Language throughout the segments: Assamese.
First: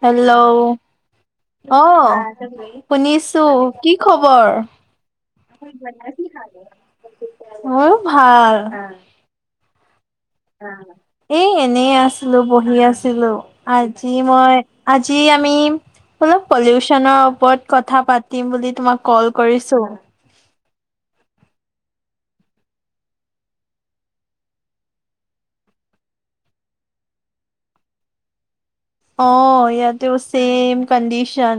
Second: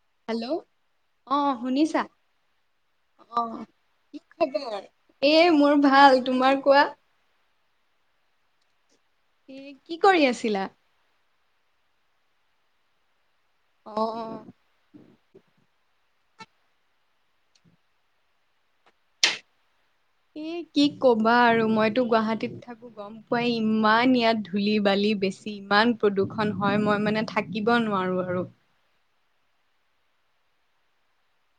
হেল্ল' অ অ শুনিছো, কি খবৰ? এ মোৰ ভাল, তোমাৰ কোৱা? মোৰ মানে ভাল। এ কি কৰি আছে? এ এনে আছিলো বহি আছিলো, অ আজি মই আজি আমি অলপ পলিউশনৰ ওপৰত কথা পাতিম বুলি তোমাক কল কৰিছো। এ কি কবা আৰু মইতো গুৱাহাটীত থাকো। গম পোৱাই ইমান ইয়াত ধূলি-বালি বেছি ইমান প্ৰদূষণ হয় মই মানে থা কিব নোৱাৰো আৰু। অ ইয়াতেও চেম কণ্ডিশন।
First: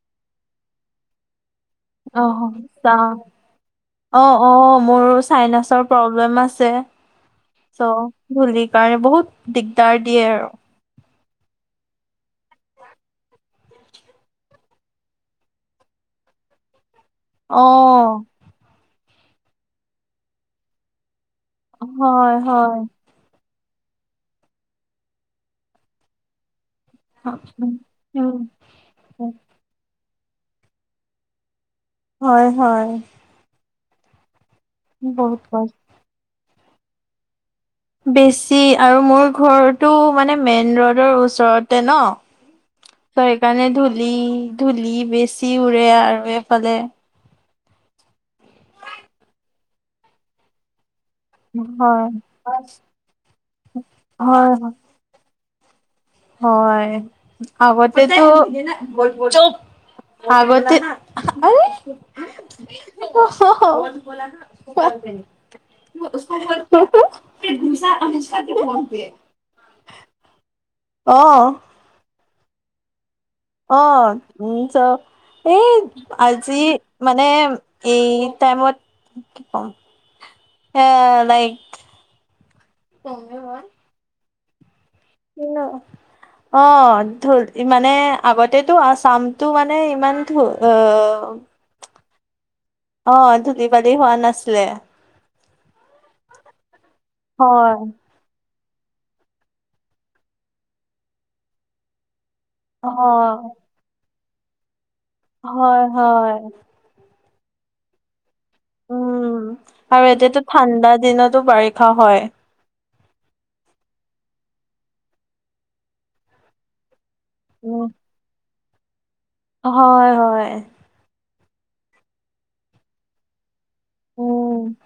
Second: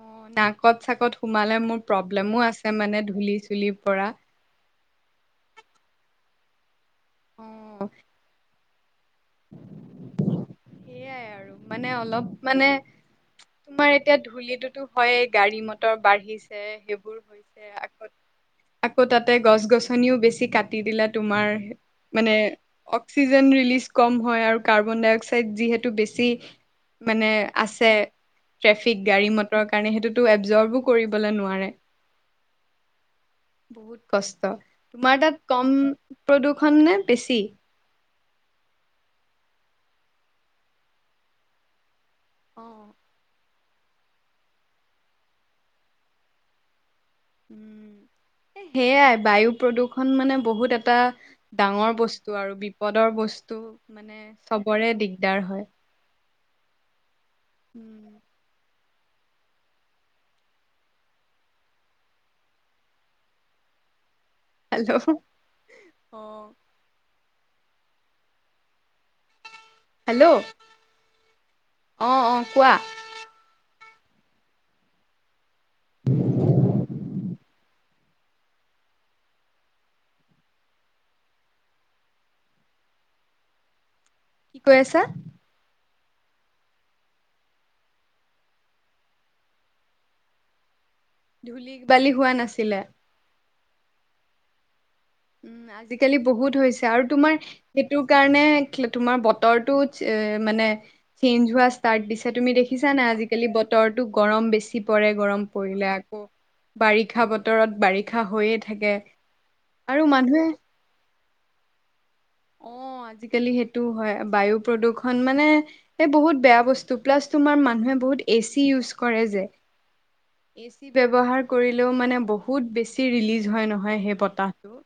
অ' নাকত চাকত সোমালে মোৰ অ প্ৰব্লেমো আছে সঁচা মানে ধূলি চুলিৰ পৰা। অ অ' মোৰ চাইনাছৰ প্ৰব্লেম আছে অ চ' ধূলিৰ কাৰণে বহুত দিগদাৰ দিয়ে আৰু। সেইয়াই আৰু মানে অলপ মানে তোমাৰ এতিয়া ধূলিটোতো হয়েই গাড়ী মটৰ বাঢ়িছে সেইব অ'। আকৌ তাতে গছ গছনিও বেছি কাটি দিলে তোমাৰ মানে হয় হয় অক্সিজেন ৰিলিজ কম হয় আৰু কাৰ্বন ডাই অক্সাইড যিহেতু বেছি মানে আছে উম ট্ৰেফিক গাড়ী মটৰৰ কাৰণে সেইটোতো এবজৰভো কৰিবলৈ নোৱাৰে। হয় হয়। বহুত কষ্ট তোমাৰ তাত বহুত কম কষ্ট প্ৰদূষণ নে বেছি? বেছি আৰু মোৰ ঘৰটো মানে মেইন ৰোডৰ ওচৰতে ন। অ'। ত সেইকাৰণে ধূলি, ধূলি বেছি উৰে আৰু এইফালে। উম সেইয়াই বায়ু প্ৰদূষণ মানে বহুত এটা ডাঙৰ হয় বস্তু আৰু বিপদৰ বস্তু, মানে হয় চবৰে দিগদাৰ হয়। হয় উম, আগতেটো হেল্ল' অ [unintelligible] [unintelligible] [unintelligible] হেল্ল'। অ'। অ', অ' কোৱা। অ' [unintelligible] এই আজি মানে এই টাইমত কি কম এ লাইক [unintelligible] কি কৈ আছা? হেল্ল'। অ' ঢোল মানে আগতেতো আচামটো মানে ইমান ঢো অ' ধূলি বালি হোৱা নাছিলে। অ' ধূলি বালি হোৱা নাছিলে। উম আজিকালি বহুত হৈছে আৰু তোমাৰ হয় সেইটো কাৰণে তোমাৰ বতৰটো মানে চেঞ্জ হোৱা ষ্টাৰ্ট দিছে তুমি দেখি অ দেখিছা নাই আজিকালি বতৰটো গৰম বেছি পৰে। গৰম হয় পৰিলে আকৌ হয়। বাৰিষা বতৰত বাৰিষা হৈয়ে থাকে। উম আৰু এতিয়া টো ঠাণ্ডা দিনতো বাৰিষা হয়। অ' আজিকালি সেইটো হয়। বায়ু প্ৰদূষণ মানে এই বহুত বেয়া বস্তু টু প্লাছ তোমাৰ উম মানুহে বহুত এ চি ইউজ কৰে যে। হয় হয়। [unintelligible] বেছি ব্যৱহাৰ কৰিলেও মানে বহুত বেছি ৰিলিজ হয় নহয় সেই উম বতাহটো।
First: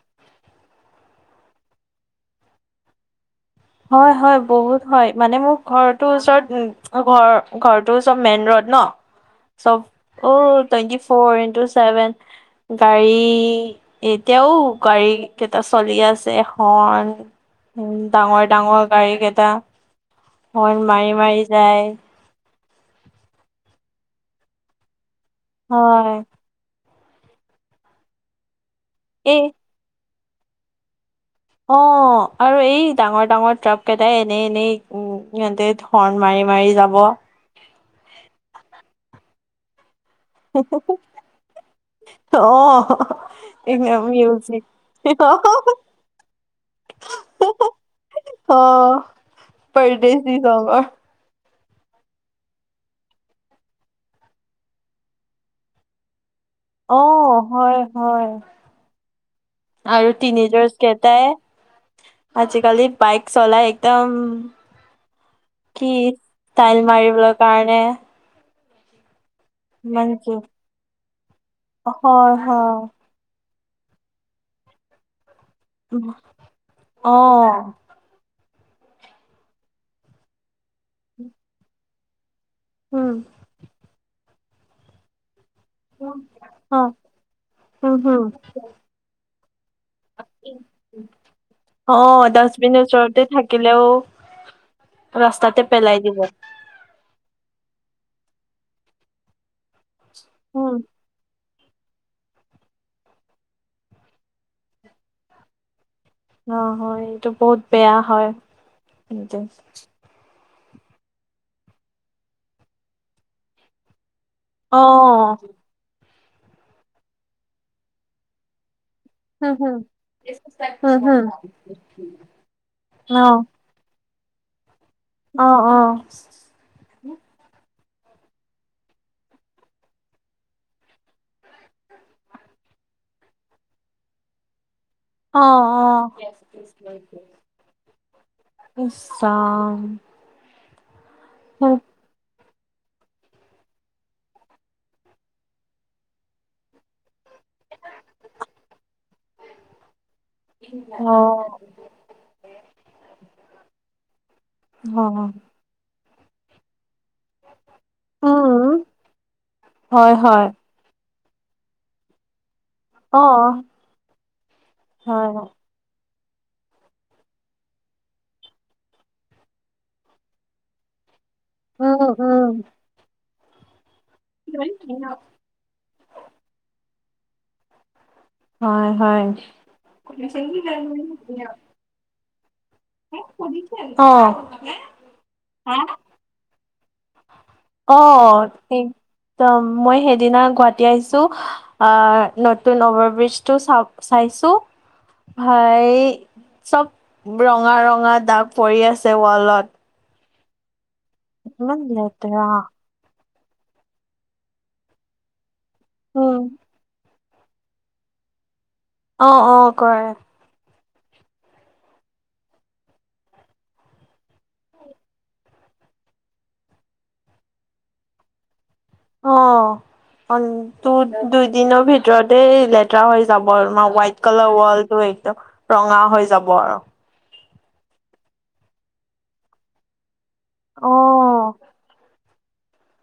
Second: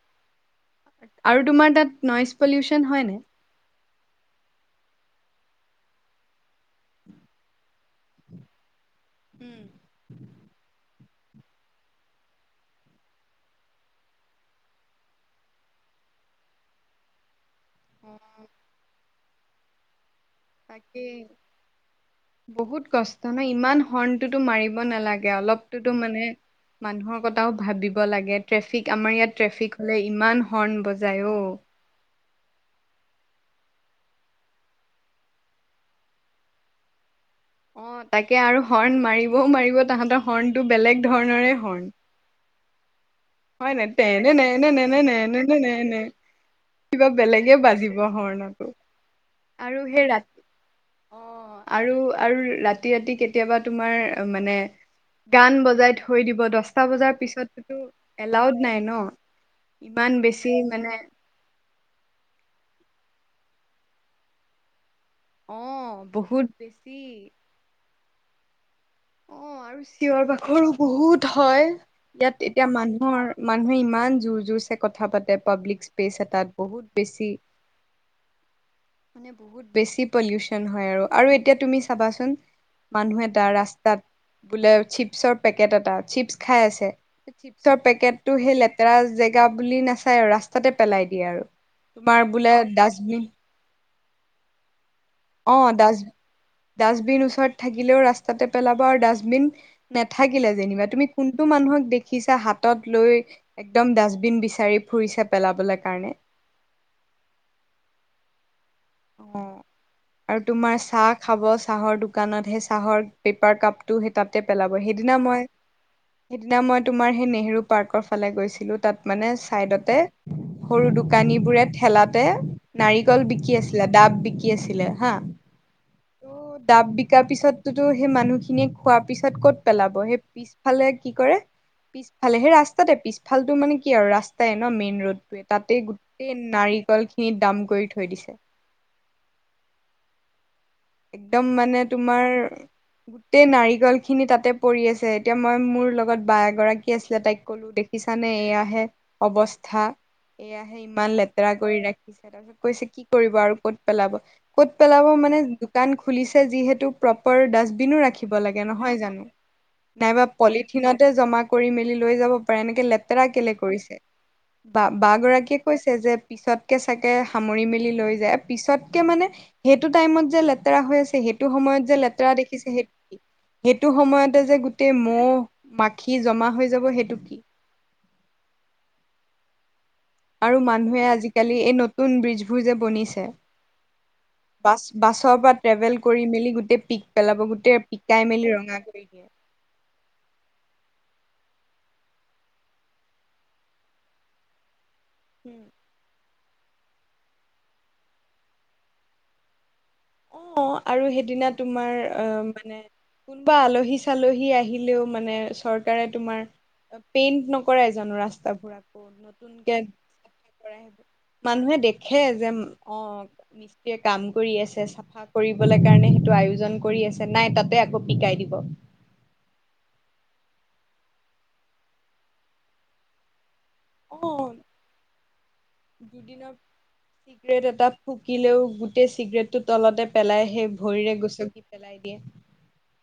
আৰু তোমাৰ তাত নইজ পলিউচন হয় নাই? হয় হয় বহুত হয়, মানে মোৰ ঘৰটো ওচৰত ঘৰ, ঘৰটো ওচৰত মেইন ৰড ন উম চব অ' টুৱেণ্টি ফ'ৰ ইনটু চেভেন গাড়ী এতিয়াও গাড়ী কেইটা চলি আছে হৰ্ণ উম! হয়। ডাঙৰ-ডাঙৰ গাড়ী কেইটা। হৰ্ণ তাকে। মাৰি মাৰি যায় বহুত কষ্ট হয় ইমান হৰ্ণটোতো মাৰিব নালাগে অলপ সেইটোতো হয় মানে মানুহৰ কথাও ভাবিব লাগে। ট্ৰেফিক আমাৰ এই ইয়াত ট্ৰেফিক হ'লে ইমান হৰ্ণ বজাই অ। অঁ! আৰু এই ডাঙৰ-ডাঙৰ ট্ৰাক কেইটাই এনেই-এনেই উম! সিহঁতে হৰ্ণ মাৰি-মাৰি যাব। অঁ! তাকে আৰু হৰ্ণ মাৰিবও মাৰিব তাহাঁতৰ হৰ্ণটো বেলেগ ধৰণৰে হৰ্ণ। অঁ [unintelligible] হয় নাই তেনে নেনে নে [unintelligible] কিবা বেলেগে বাজিব অ হৰ্ণটো। আৰু সেই পৰদেশী চঙৰ ৰাত অঁ! আৰু-আৰু ৰাতি-ৰাতি কেতিয়াবা তোমাৰ মানে গান বজাই থৈ দিব দহটা অ বজাৰ পিছততো হয় হয় এলাউড নাই ন। আৰু ইমান বেছি তিনেজাৰ্জ মানে কেইটাই আজিকালি বাইক চলাই একদম কি অ' বহুত ষ্টাইল বেছি মাৰিবৰ কাৰণে অঁ! আৰু ইমান চিঞৰ কি বাখৰো বহুত হয়। হয় ইয়াত হয় অ এতিয়া মানুহৰ মানুহে ইমান জোৰ-জোৰচে কথা পাতে, পাব্লিক উম স্পেচ এটাত বহুত অ বেছি। মানে বহুত বেছি পলিউচন হয় আৰু। আৰু এতিয়া তুমি চাবা চোন উম মানুহ এটা ৰাস্তাত বোলে চিপছৰ পেকেট এটা চিপছ খাই আছে। চিপছৰ হম পেকেটটো সেই লেতেৰা জেগা বুলি নাচায় আৰু ৰাস্তাতে পেলাই দিয়ে আৰু। অ তোমাৰ বোলে ডাষ্টবিনৰ ওচৰতে ডাষ্টবিন থাকিলেও ৰাস্তাতে অঁ! পেলাই ডাষ্ট দিব ডাষ্টবিন ওচৰত থাকিলেও ৰাস্তাতে পেলাব। আৰু ডাষ্টবিন নাথাকিলে উম যেনিবা তুমি কোন টো মানুহক দেখিছা হাতত লৈ একদম ডাষ্টবিন বিচাৰি ফুৰিছে পেলাবলে কাৰণে। অঁ! হয় এইটো বহুত বেয়া হয় এইটো। অ আৰু তোমাৰ চাহ খাব, চাহৰ দোকানত সেই চাহৰ পেপাৰ কাপ টো সেই তাতে পেলাব। অ সেইদিনা মই সেইদিনা মই তোমাৰ সেই নেহেৰু পাৰ্কৰ ফালে গৈছিলোঁ। তাত মানে হম হম চাইডতে সৰু উম হম দোকানীবোৰে ঠেলাতে অ নাৰিকল বিকি আছিল। [unintelligible] লাডাব বিকি আছিলে হা। অঁ-অঁ! দাব বিকাৰ পিছতোতো সেই মানুহখিনিয়ে খোৱাৰ পিছত ক'ত পেলাব সেই পিছফালে কি কৰে পিছফালে সেই ৰাস্তাতে পিছফালটো মানে কি আৰু ৰাস্তাই ন মেইন ৰোড। অ তাতে অ গোটেই নাৰিকলখিনি দাম কৰি থৈ দিছে। কি চাম [unintelligible] একদম মানে তোমাৰ গোটেই নাৰিকলখিনি তাতে পৰি আছে। এতিয়া মই মোৰ লগত বা এগৰাকী আছিলে তাইক কলো দেখ দেখিছানে এয়াহে অৱস্থা, এয়াহে ইমান অ লেতেৰা কৰি ৰাখিছে। তাৰ পিছত কৈছে কি কৰিব আৰু ক'ত পেলাব? ক'ত অ পেলাব মানে দোকান খুলিছে যিহেতু প্ৰপাৰ ডাষ্টবিনো ৰাখিব লাগে উম নহয় জানো। হয় নাইবা হয় পলি থিনতে জমা কৰি মেলি লৈ যাব পাৰে এনেকে অ লেতেৰা কেলে কৰিছে। বা-বা হয় গৰাকীয়ে কৈছে যে পিছতকে চাগে সামৰি মেলি লৈ যায়। পিছতকে মানে সেইটো টাইমত যে লে লেতেৰা হৈ আছে সেইটো সময়ত উম যে লেতেৰা উম দেখিছে। সেই সেইটো সময়তে যে গোটেই মহ মাখি জমা হৈ যাব সেইটো হয় হয়। আৰু মানুহে আজিকালি এই নতুন ব্ৰিজ বোৰ যে বনিছে অ বাছ বাছৰ পৰা ট্ৰেভেল কৰি মেলি গোটেই পিক পেলাব গোটেই পিকাই মেলি ৰঙা কৰি দিয়ে। তম মই সেইদিনা গুৱাহাটী আহিছো আহ নতুন অভাৰ ব্ৰিজ টো চা চাইছো ভাই চব ৰঙা ৰঙা দাগ পৰি আছে ৱালত। অ আৰু সেইদিনা ইমান তোমাৰ আহ লেতেৰা। মানে কোনোবা আলহী চালহী আহিলেও মানে চৰকাৰে উম তোমাৰ পেইন্ট নকৰে জানো ৰাস্তাাবোৰ আকৌ অ অ নতুনকে কৰে মানুহে দেখে যে অ মিস্ত্ৰীয়ে কাম কৰি আছে। চাফা কৰিবলৈ কাৰণে সেইটো আয়োজন কৰি আছে, নাই তাতে আকৌ পিকাই দিব। অ, অন তু দুইদিনৰ ভিতৰতে লেতেৰা হৈ যাব আৰু মা হোৱাাইট অ কালাৰ ওৱাল টো একদ দুদিনৰ চিগৰেট এটা ফুকিলেও গোটেই চিগাৰেট টো তলতে পেলাই সেই অ। ভৰিৰে গুচকি পেলাই দিয়ে।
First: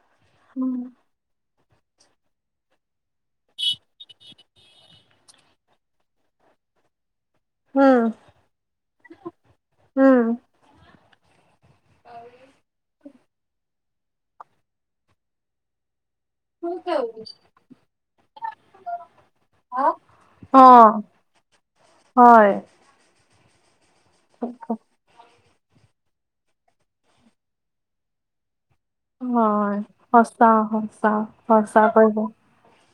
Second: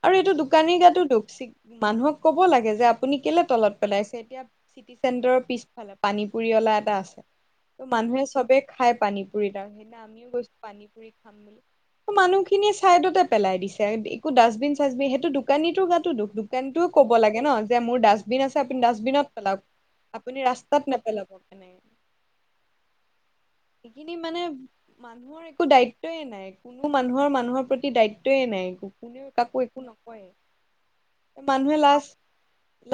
আৰু এইটো উম দোকানীৰ গাতো দোষ মানুহক কব লাগে যে আপুনি কেলে তলত পেলাইছে, এতিয়া চিটি চেণ্টাৰৰ পিছফালে পানী পুৰি অলা এটা আছে। ত মানুহে চবে খাই পানী পুৰি তাৰপিছতেই সেইদিনা উম আমিও গৈছো পানী পুৰি খাম বুলি মানুহ খিনিয়ে ছাইডতে পেলাই দিছে একো ডাষ্টবিন চাষ্টবিন, সেইটো দোকানীটো গাতো দুখ। তেন্তটোৰ ক'ব লাগে ন যে মোৰ ডাষ্টবিন আছে আপুনি ডাষ্টবিনত পেলাওক। আপুনি অ। ৰাস্তাত নেপেলাব তেনেকে। হয়। সেইখিনি মানে মানুহৰ একো দায়িত্বয় নাই কোনো মানুহৰ মানুহৰ প্ৰতি দায়িত্বয়ে নাই একো। কোনেও কাকো হয়, একো নকয়েই সঁচা সঁচা এ, মানুহে সঁচা লাজ কৰিব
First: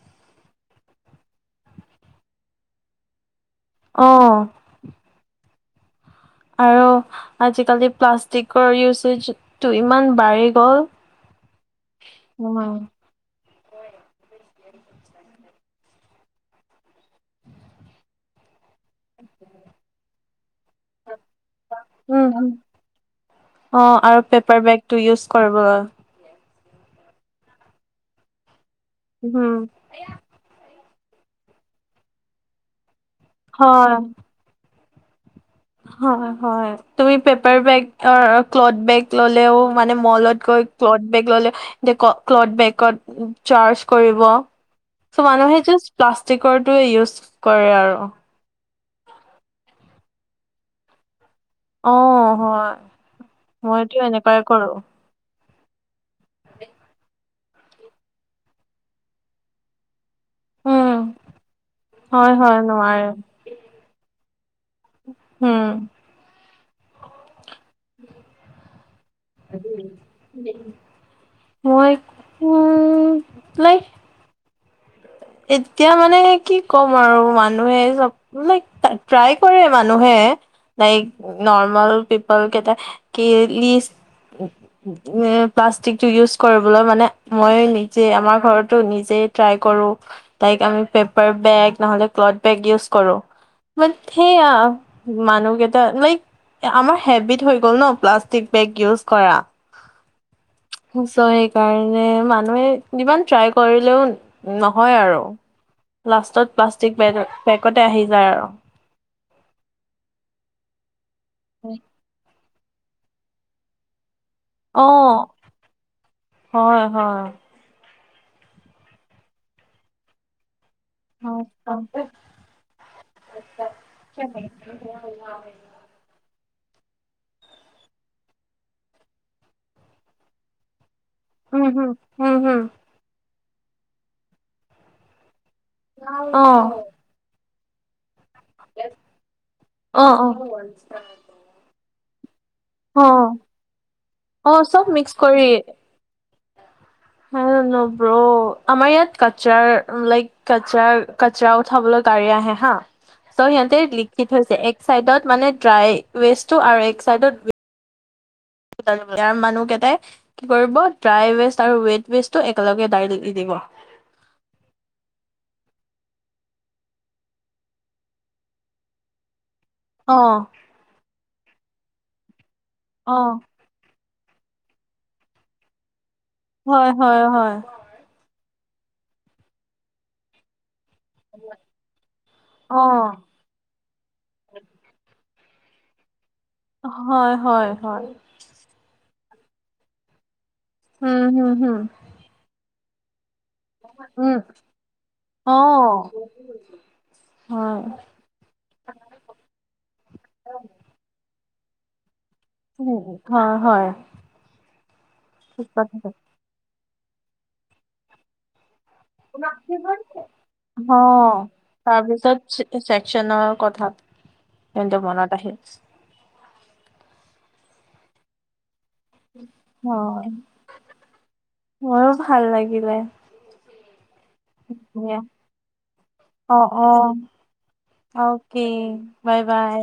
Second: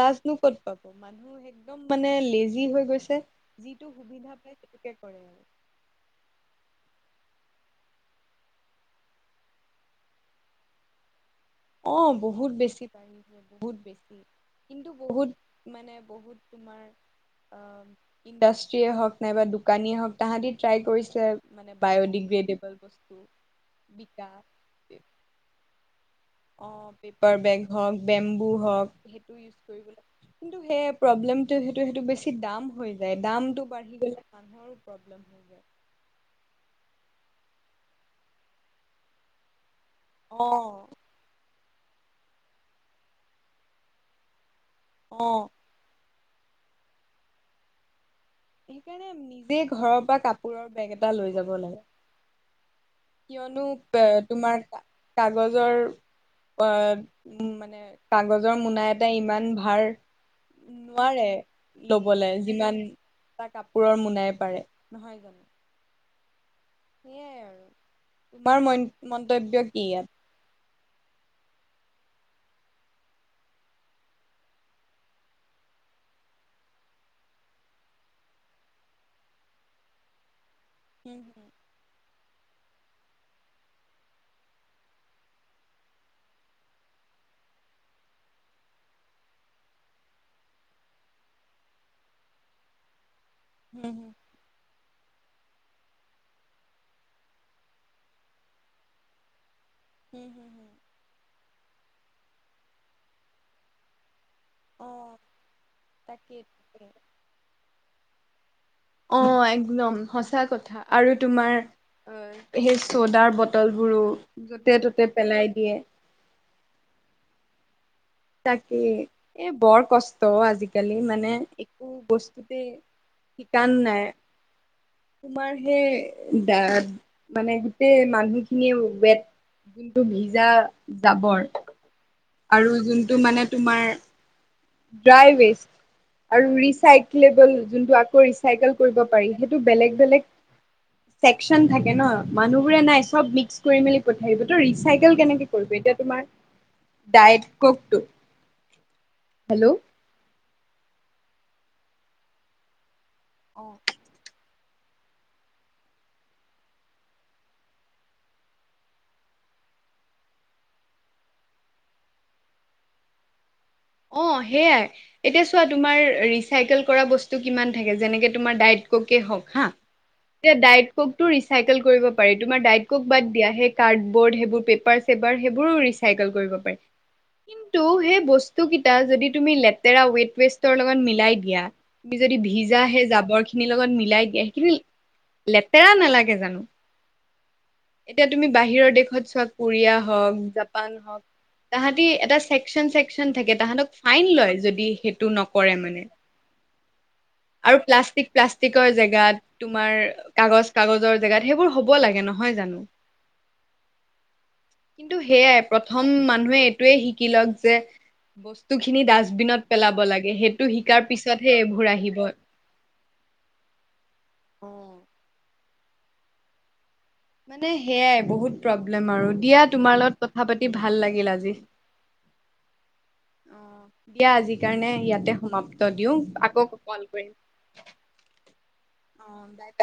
লাজনো ক'ত পাব, মানুহ একদম মানে লেজি হৈ গৈছে। যিটো সুবিধা অ', পায় সেইটোকে কৰে আৰু। আৰু আজিকালি প্লাষ্টিকৰ ইউচেজটো ইমান বাঢ়ি গ'ল। [unintelligible] অ বহুত উম, বেছি [inaudible] বহুত বেছি, কিন্তু বহুত মানে বহুত তোমাৰ ইণ্ডাষ্ট্ৰে হওক নাই বা দোকানীয়ে হওক তাহাঁতি ট্ৰাই কৰিছে মানে উম বায়'ডিগ্ৰেডেবল বস্তু বিকা। টো ইউজ কৰিব। অ পেপাৰ বেগ হওক, বেম্বু হওক সেইটো উম, ইউজ কৰিব লাগে। কিন্তু সেই প্ৰব্লেমটো সেইটো সেইটো বেছি দাম হৈ যায় দামতটো হয়। বাঢ়ি গলে মানুহৰো প্ৰব্লেম হয়। হয় হয় তুমি পেপাৰ বেগ ক্লথ বেগ ললেও মানে মলত গৈ ক্লথ অ বেগ ললে যে ক্লথ বেগত চাৰ্জ কৰিব। চ অ মানুহে জাষ্ট প্লাষ্টিকৰটয়ে ইউজ কৰে আৰু। সেইকাৰণে নিজে ঘৰৰ পৰা কাপোৰৰ বেগ এটা লৈ যাব লাগে। অ হয়। কিয়নো মইতো এ এনেকুৱাই তোমাৰ কৰোঁ। কাগজৰ আ উ মানে কাগজৰ মোনা এটা ইমান ভাৰ। উম, নোৱাৰে লবলে হয় হয় যিমান নোৱাৰে তাৰ কাপোৰৰ মোনাই পাৰে। নহয় জানো উম। সেইয়াই আৰু, তোমাৰ মন্ত মন্তব্য কি ইয়াত? মই টো লাইক এতিয়া মানে কি ক'ম আৰু মানুহে চব লাইক ট্ৰাই কৰে মানুহে, লাইক হম হম নৰ্মেল [unintelligible] এ প্লাষ্টিকটো ইউজ কৰিবলৈ মানে মই নিজে আমাৰ ঘৰতো নিজে ট্ৰাই কৰো। তাইক আমি পেপাৰ বেগ নহলে ক্লথ বেগ ইউজ কৰো। মান হম সেয়া মানু্হ কেইটা লাইক আমাৰ হেবিট হৈ গ'ল ন প্লাষ্টিক বেগ ইউজ কৰা। হুম হুম হুম। চৌ সেইকাৰণে মানুহে যিমান ট্ৰাই কৰিলেও ন অ হয় আৰু, তাকেই লাষ্টত তাকেই। প্লাষ্টিক বে বেগতে আহি যায় আৰু। অঁ একদম সঁচা কথা, আৰু তোমাৰ হয়, সেই চ'দাৰ বটলবোৰো য'তে অ ত'তে পেলাই দিয়ে। হয় হয়। তাকে এ বৰ কষ্ট আজি কালি মানে উম একো বস্তুতে শিকান নাই। তোমাৰ সেই দা মানে গোটেই মানুহখিনিয়ে ৱেট যোনটো ভিজা জাবৰ, উমহ আৰু যোনটো মানে তোমাৰ ড্ৰাই ৱেষ্ট, অ আৰু ৰিচাইকলেবল যোনটো আকৌ ৰিচ চাইকেল কৰিব পাৰি, সেইটো বেলেগ অ অ বেলেগ চেকচন থাকে ন। মানুহবোৰে অ নাই চব মিক্স কৰি মেলি পঠাই দিব, অ ত' চব মিক্স ৰিচাইকেল কৰি কেনেকে কৰিব এতিয়া তোমাৰ [inaudible] ডায়েট আমাৰ ককটো ইয়াত কচৰাৰ হেল্ল' লাইক কাচাৰ কচৰা উঠাবলৈ গাড়ী আহে হা, ত' অ সিহঁতে লিখি থৈছে, এক চাইডত মানে ড্ৰাই ৱেষ্টটো আৰু এক চাইডত ইয়াৰ মানুহকেইটাই কি কৰিব, ড্ৰাই ৱেষ্ট আৰু ৱেট ৱেষ্টটো একেলগে ডাইৰেক্ট দি দিব। অঁ, সেইয়াই। এতিয়া চোৱা, তোমাৰ ৰিচাইকেল কৰা বস্তু কিমান থাকে, যেনেকে তোমাৰ ডাইট ক'কে হওক হা অঁ। ডায়েট ক'ক টো ৰিচাইকেল কৰিব পাৰি, তোমাৰ ডায়েট ক'ক অ বাদ দিয়া সেই কাৰ্ডবৰ্ড সেইবোৰ পেপাৰ চেপাৰ সেইবোৰো ৰিচাইকেল কৰিব পাৰি, হয় হয় হয় কিন্তু সেই ব তো কি তাত যদি তুমি লেতেৰা ৱেট ৱেষ্টৰ লগত মিলাই দিয়া তুমি যদি ভিজা অ সেই জাবৰ খি নি লগত মিলাই দিয়ে, সেইখিনি লেতেৰা নালাগে জানো। হয় হয় হয়। যে তুমি বাহিৰৰ দেশত চোৱা, কোৰিয়া হওক, জাপান হওক উম হম হম তাহাঁতি এটা চেক চন চেকচন থাকে তাহাঁতক ফাইন উম লয়, যদি সেইটো অ নকৰে মানে। আৰু হয় প্লাষ্টিক প্লাষ্টিকৰ জেগাত, তোমাৰ কাগজ কাগজৰ জেগাত সেইবোৰ হ'ব লাগে ন হয় জানো, হয় হয় কিন্তু সেয়াই ঠিক প্ৰথম কথা মানুহে এই টোৱেই, শিকি লওক যে স্তুখিনি, ডাষ্টবিনত পেলাব লাগে, সেইটো অ শিকাৰ পিছতহে এইবোৰ আহিব। তাৰপিছত চেকচনৰ কথাটো, এইটো মানে মনত আহিল। মানে সেয়াই বহুত প্ৰব্লেম আৰু দিয়া অ তোমাৰ লগত কথা পাতি ভাল লাগিল আজি। মোৰো ভাল লাগিলে। অ, দিয়া আজিৰ কাৰণে ইয়াতে সমাপ্ত দিওঁ, অ আকৌ অ ক'ল কৰিম। অ'কে বাই, বাই।